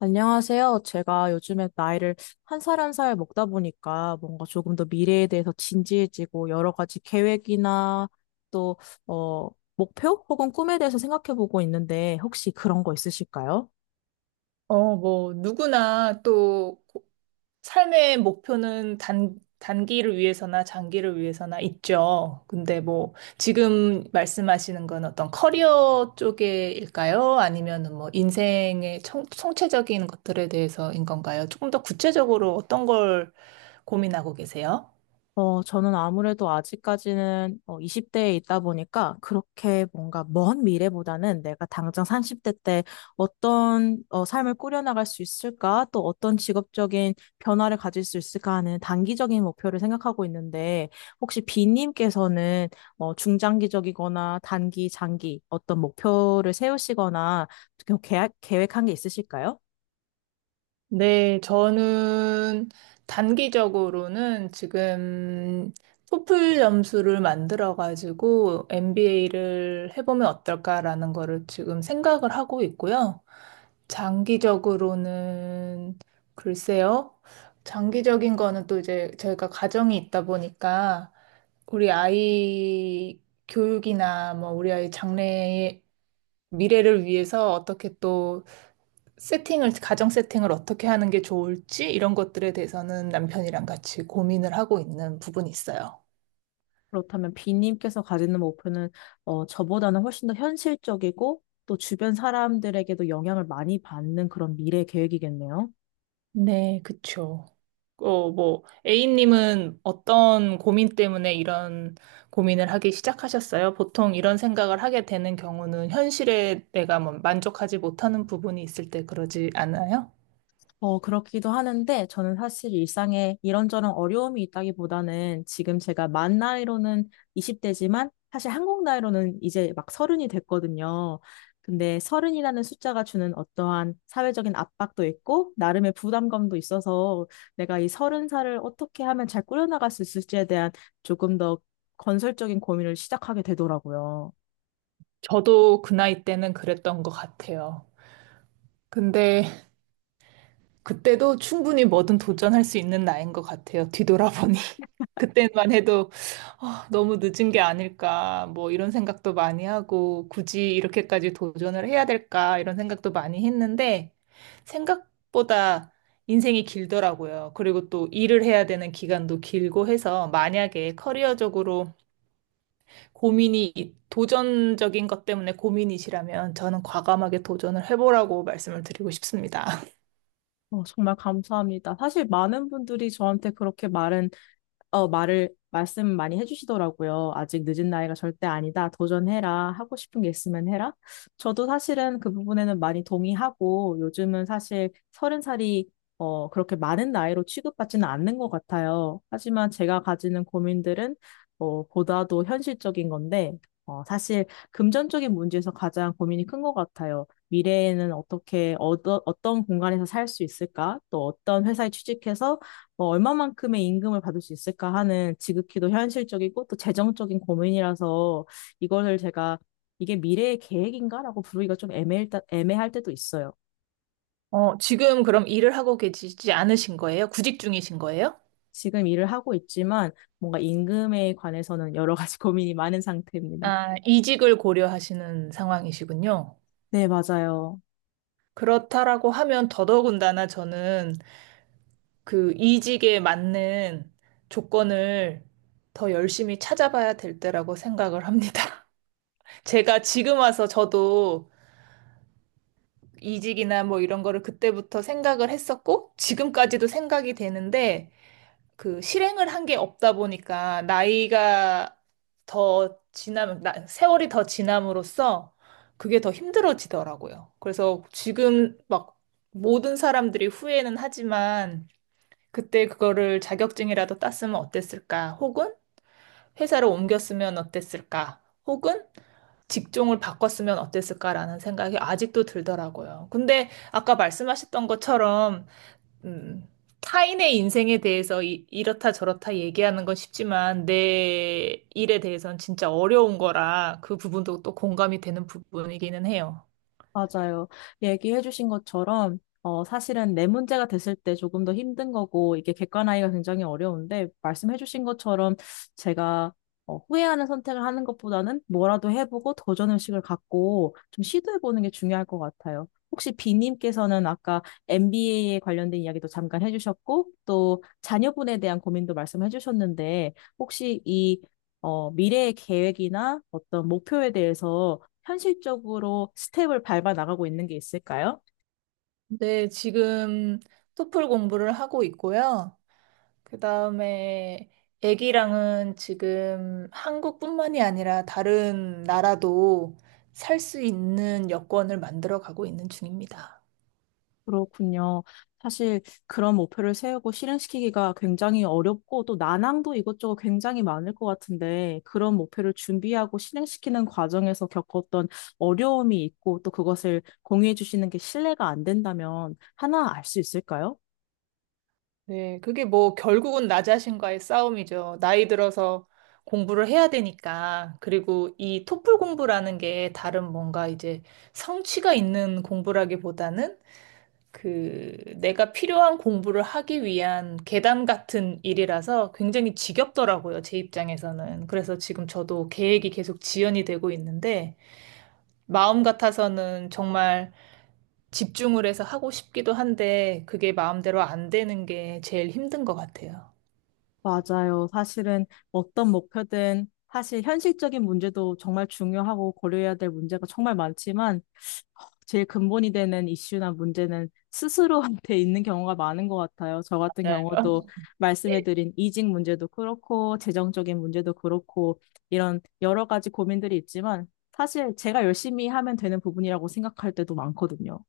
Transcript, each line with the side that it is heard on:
left: 안녕하세요. 제가 요즘에 나이를 한 살 한 살 먹다 보니까 뭔가 조금 더 미래에 대해서 진지해지고 여러 가지 계획이나 또, 어, 목표 혹은 꿈에 대해서 생각해 보고 있는데 혹시 그런 거 있으실까요?
right: 누구나 또 삶의 목표는 단기를 위해서나 장기를 위해서나 있죠. 근데 뭐, 지금 말씀하시는 건 어떤 커리어 쪽일까요? 아니면은 뭐, 인생의 총체적인 것들에 대해서인 건가요? 조금 더 구체적으로 어떤 걸 고민하고 계세요?
left: 저는 아무래도 아직까지는 20대에 있다 보니까 그렇게 뭔가 먼 미래보다는 내가 당장 30대 때 어떤 삶을 꾸려나갈 수 있을까? 또 어떤 직업적인 변화를 가질 수 있을까 하는 단기적인 목표를 생각하고 있는데 혹시 비님께서는 중장기적이거나 단기, 장기 어떤 목표를 세우시거나 계획한 게 있으실까요?
right: 네, 저는 단기적으로는 지금 토플 점수를 만들어가지고 MBA를 해보면 어떨까라는 거를 지금 생각을 하고 있고요. 장기적으로는 글쎄요. 장기적인 거는 또 이제 저희가 가정이 있다 보니까 우리 아이 교육이나 뭐 우리 아이 장래의 미래를 위해서 어떻게 또 가정 세팅을 어떻게 하는 게 좋을지 이런 것들에 대해서는 남편이랑 같이 고민을 하고 있는 부분이 있어요.
left: 그렇다면 비님께서 가지는 목표는 저보다는 훨씬 더 현실적이고 또 주변 사람들에게도 영향을 많이 받는 그런 미래 계획이겠네요.
right: 네, 그쵸. A님은 어떤 고민 때문에 이런 고민을 하기 시작하셨어요? 보통 이런 생각을 하게 되는 경우는 현실에 내가 뭐 만족하지 못하는 부분이 있을 때 그러지 않아요?
left: 그렇기도 하는데 저는 사실 일상에 이런저런 어려움이 있다기보다는 지금 제가 만 나이로는 20대지만 사실 한국 나이로는 이제 막 서른이 됐거든요. 근데 서른이라는 숫자가 주는 어떠한 사회적인 압박도 있고 나름의 부담감도 있어서 내가 이 서른 살을 어떻게 하면 잘 꾸려나갈 수 있을지에 대한 조금 더 건설적인 고민을 시작하게 되더라고요.
right: 저도 그 나이 때는 그랬던 것 같아요. 근데 그때도 충분히 뭐든 도전할 수 있는 나이인 것 같아요. 뒤돌아보니. 그때만 해도 아, 너무 늦은 게 아닐까, 뭐 이런 생각도 많이 하고, 굳이 이렇게까지 도전을 해야 될까, 이런 생각도 많이 했는데, 생각보다 인생이 길더라고요. 그리고 또 일을 해야 되는 기간도 길고 해서, 만약에 커리어적으로 도전적인 것 때문에 고민이시라면, 저는 과감하게 도전을 해보라고 말씀을 드리고 싶습니다.
left: 정말 감사합니다. 사실 많은 분들이 저한테 그렇게 말씀 많이 해주시더라고요. 아직 늦은 나이가 절대 아니다. 도전해라. 하고 싶은 게 있으면 해라. 저도 사실은 그 부분에는 많이 동의하고 요즘은 사실 서른 살이 그렇게 많은 나이로 취급받지는 않는 것 같아요. 하지만 제가 가지는 고민들은 보다도 현실적인 건데 사실 금전적인 문제에서 가장 고민이 큰 것 같아요. 미래에는 어떤 공간에서 살 수 있을까? 또 어떤 회사에 취직해서 뭐 얼마만큼의 임금을 받을 수 있을까 하는 지극히도 현실적이고 또 재정적인 고민이라서 이거를 제가 이게 미래의 계획인가라고 부르기가 좀 애매할 때도 있어요.
right: 어, 지금 그럼 일을 하고 계시지 않으신 거예요? 구직 중이신 거예요?
left: 지금 일을 하고 있지만 뭔가 임금에 관해서는 여러 가지 고민이 많은 상태입니다.
right: 아, 이직을 고려하시는 상황이시군요.
left: 네, 맞아요.
right: 그렇다라고 하면 더더군다나 저는 그 이직에 맞는 조건을 더 열심히 찾아봐야 될 때라고 생각을 합니다. 제가 지금 와서 저도 이직이나 뭐 이런 거를 그때부터 생각을 했었고, 지금까지도 생각이 되는데, 그 실행을 한 게 없다 보니까 나이가 더 지나면 세월이 더 지남으로써 그게 더 힘들어지더라고요. 그래서 지금 막 모든 사람들이 후회는 하지만 그때 그거를 자격증이라도 땄으면 어땠을까? 혹은 회사를 옮겼으면 어땠을까? 혹은 직종을 바꿨으면 어땠을까라는 생각이 아직도 들더라고요. 근데 아까 말씀하셨던 것처럼 음, 타인의 인생에 대해서 이렇다 저렇다 얘기하는 건 쉽지만 내 일에 대해서는 진짜 어려운 거라 그 부분도 또 공감이 되는 부분이기는 해요.
left: 맞아요. 얘기해 주신 것처럼, 사실은 내 문제가 됐을 때 조금 더 힘든 거고, 이게 객관화하기가 굉장히 어려운데, 말씀해 주신 것처럼 제가 후회하는 선택을 하는 것보다는 뭐라도 해보고 도전 의식을 갖고 좀 시도해 보는 게 중요할 것 같아요. 혹시 비님께서는 아까 MBA에 관련된 이야기도 잠깐 해주셨고, 또 자녀분에 대한 고민도 말씀해 주셨는데, 혹시 이 미래의 계획이나 어떤 목표에 대해서 현실적으로 스텝을 밟아 나가고 있는 게 있을까요?
right: 네, 지금 토플 공부를 하고 있고요. 그 다음에 애기랑은 지금 한국뿐만이 아니라 다른 나라도 살 수 있는 여권을 만들어 가고 있는 중입니다.
left: 그렇군요. 사실 그런 목표를 세우고 실행시키기가 굉장히 어렵고 또 난항도 이것저것 굉장히 많을 것 같은데 그런 목표를 준비하고 실행시키는 과정에서 겪었던 어려움이 있고 또 그것을 공유해 주시는 게 신뢰가 안 된다면 하나 알 수 있을까요?
right: 네, 그게 뭐 결국은 나 자신과의 싸움이죠. 나이 들어서 공부를 해야 되니까. 그리고 이 토플 공부라는 게 다른 뭔가 이제 성취가 있는 공부라기보다는 그 내가 필요한 공부를 하기 위한 계단 같은 일이라서 굉장히 지겹더라고요. 제 입장에서는. 그래서 지금 저도 계획이 계속 지연이 되고 있는데 마음 같아서는 정말 집중을 해서 하고 싶기도 한데 그게 마음대로 안 되는 게 제일 힘든 것 같아요.
left: 맞아요. 사실은 어떤 목표든 사실 현실적인 문제도 정말 중요하고 고려해야 될 문제가 정말 많지만 제일 근본이 되는 이슈나 문제는 스스로한테 있는 경우가 많은 것 같아요. 저 같은
right: 맞아요.
left: 경우도 말씀해드린 이직 문제도 그렇고, 재정적인 문제도 그렇고, 이런 여러 가지 고민들이 있지만, 사실 제가 열심히 하면 되는 부분이라고 생각할 때도 많거든요.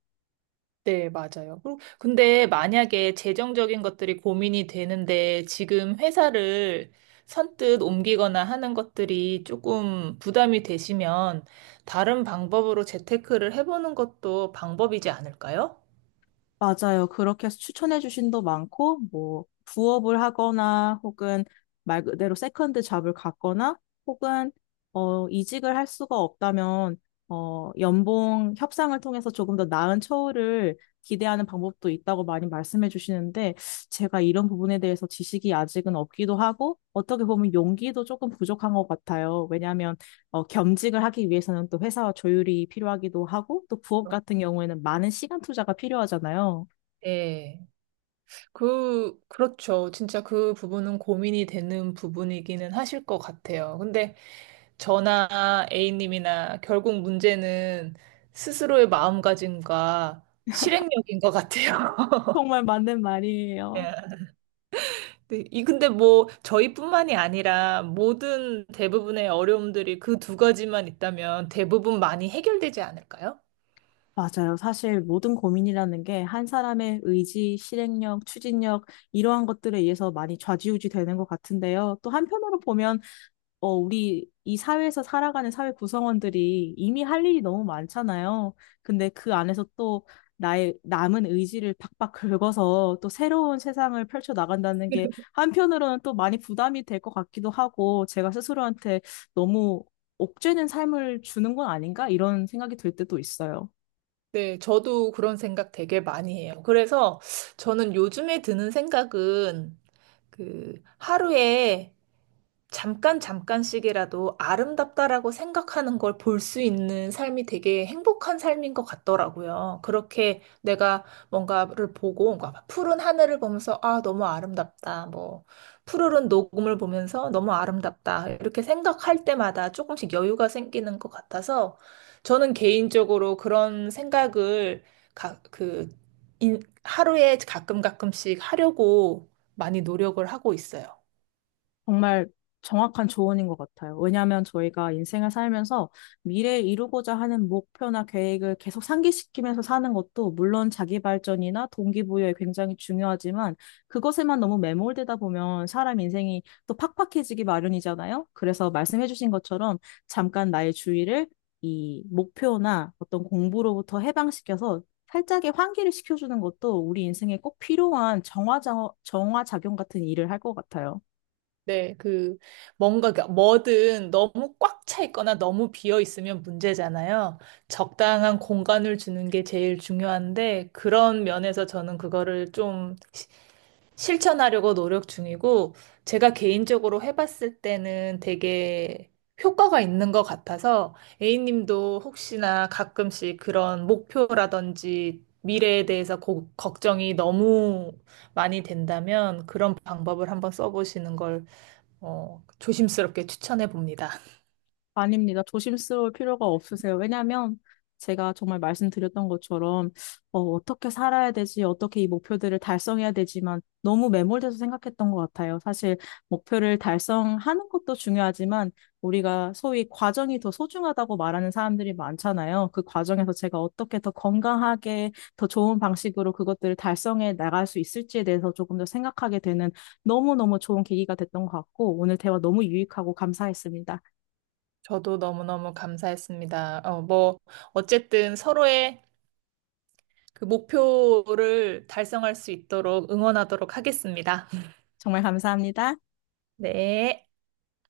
right: 네, 맞아요. 그리고 근데 만약에 재정적인 것들이 고민이 되는데 지금 회사를 선뜻 옮기거나 하는 것들이 조금 부담이 되시면 다른 방법으로 재테크를 해보는 것도 방법이지 않을까요?
left: 맞아요. 그렇게 해서 추천해 주신 도 많고, 뭐, 부업을 하거나, 혹은 말 그대로 세컨드 잡을 갖거나, 혹은, 이직을 할 수가 없다면, 연봉 협상을 통해서 조금 더 나은 처우를 기대하는 방법도 있다고 많이 말씀해 주시는데, 제가 이런 부분에 대해서 지식이 아직은 없기도 하고, 어떻게 보면 용기도 조금 부족한 것 같아요. 왜냐하면 겸직을 하기 위해서는 또 회사와 조율이 필요하기도 하고, 또 부업 같은 경우에는 많은 시간 투자가 필요하잖아요.
right: 네. 그렇죠. 진짜 그 부분은 고민이 되는 부분이기는 하실 것 같아요. 근데 저나 A님이나 결국 문제는 스스로의 마음가짐과 실행력인 것 같아요.
left: 정말 맞는 말이에요.
right: 예. 네, 이 근데 뭐 저희뿐만이 아니라 모든 대부분의 어려움들이 그 두 가지만 있다면 대부분 많이 해결되지 않을까요?
left: 맞아요. 사실 모든 고민이라는 게 한 사람의 의지, 실행력, 추진력, 이러한 것들에 의해서 많이 좌지우지 되는 것 같은데요. 또 한편으로 보면 우리 이 사회에서 살아가는 사회 구성원들이 이미 할 일이 너무 많잖아요. 근데 그 안에서 또 나의 남은 의지를 박박 긁어서 또 새로운 세상을 펼쳐 나간다는 게 한편으로는 또 많이 부담이 될 것 같기도 하고 제가 스스로한테 너무 옥죄는 삶을 주는 건 아닌가? 이런 생각이 들 때도 있어요.
right: 네, 저도 그런 생각 되게 많이 해요. 그래서 저는 요즘에 드는 생각은 그 하루에 잠깐 잠깐씩이라도 아름답다라고 생각하는 걸 볼 수 있는 삶이 되게 행복한 삶인 것 같더라고요. 그렇게 내가 뭔가를 보고 뭔가 푸른 하늘을 보면서 아, 너무 아름답다. 뭐 푸르른 녹음을 보면서 너무 아름답다. 이렇게 생각할 때마다 조금씩 여유가 생기는 것 같아서 저는 개인적으로 그런 생각을 가, 그 하루에 가끔 가끔씩 하려고 많이 노력을 하고 있어요.
left: 정말 정확한 조언인 것 같아요. 왜냐하면 저희가 인생을 살면서 미래에 이루고자 하는 목표나 계획을 계속 상기시키면서 사는 것도 물론 자기 발전이나 동기부여에 굉장히 중요하지만 그것에만 너무 매몰되다 보면 사람 인생이 또 팍팍해지기 마련이잖아요. 그래서 말씀해주신 것처럼 잠깐 나의 주의를 이 목표나 어떤 공부로부터 해방시켜서 살짝의 환기를 시켜주는 것도 우리 인생에 꼭 필요한 정화작용 같은 일을 할 것 같아요.
right: 네, 그러니까 뭐든 너무 꽉 차 있거나 너무 비어 있으면 문제잖아요. 적당한 공간을 주는 게 제일 중요한데, 그런 면에서 저는 그거를 실천하려고 노력 중이고, 제가 개인적으로 해봤을 때는 되게 효과가 있는 것 같아서, A님도 혹시나 가끔씩 그런 목표라든지 미래에 대해서 걱정이 너무 많이 된다면, 그런 방법을 한번 써보시는 걸 조심스럽게 추천해 봅니다.
left: 아닙니다. 조심스러울 필요가 없으세요. 왜냐하면 제가 정말 말씀드렸던 것처럼 어떻게 살아야 되지, 어떻게 이 목표들을 달성해야 되지만 너무 매몰돼서 생각했던 것 같아요. 사실 목표를 달성하는 것도 중요하지만 우리가 소위 과정이 더 소중하다고 말하는 사람들이 많잖아요. 그 과정에서 제가 어떻게 더 건강하게, 더 좋은 방식으로 그것들을 달성해 나갈 수 있을지에 대해서 조금 더 생각하게 되는 너무너무 좋은 계기가 됐던 것 같고 오늘 대화 너무 유익하고 감사했습니다.
right: 저도 너무너무 감사했습니다. 어쨌든 서로의 그 목표를 달성할 수 있도록 응원하도록 하겠습니다.
left: 정말 감사합니다.
right: 네.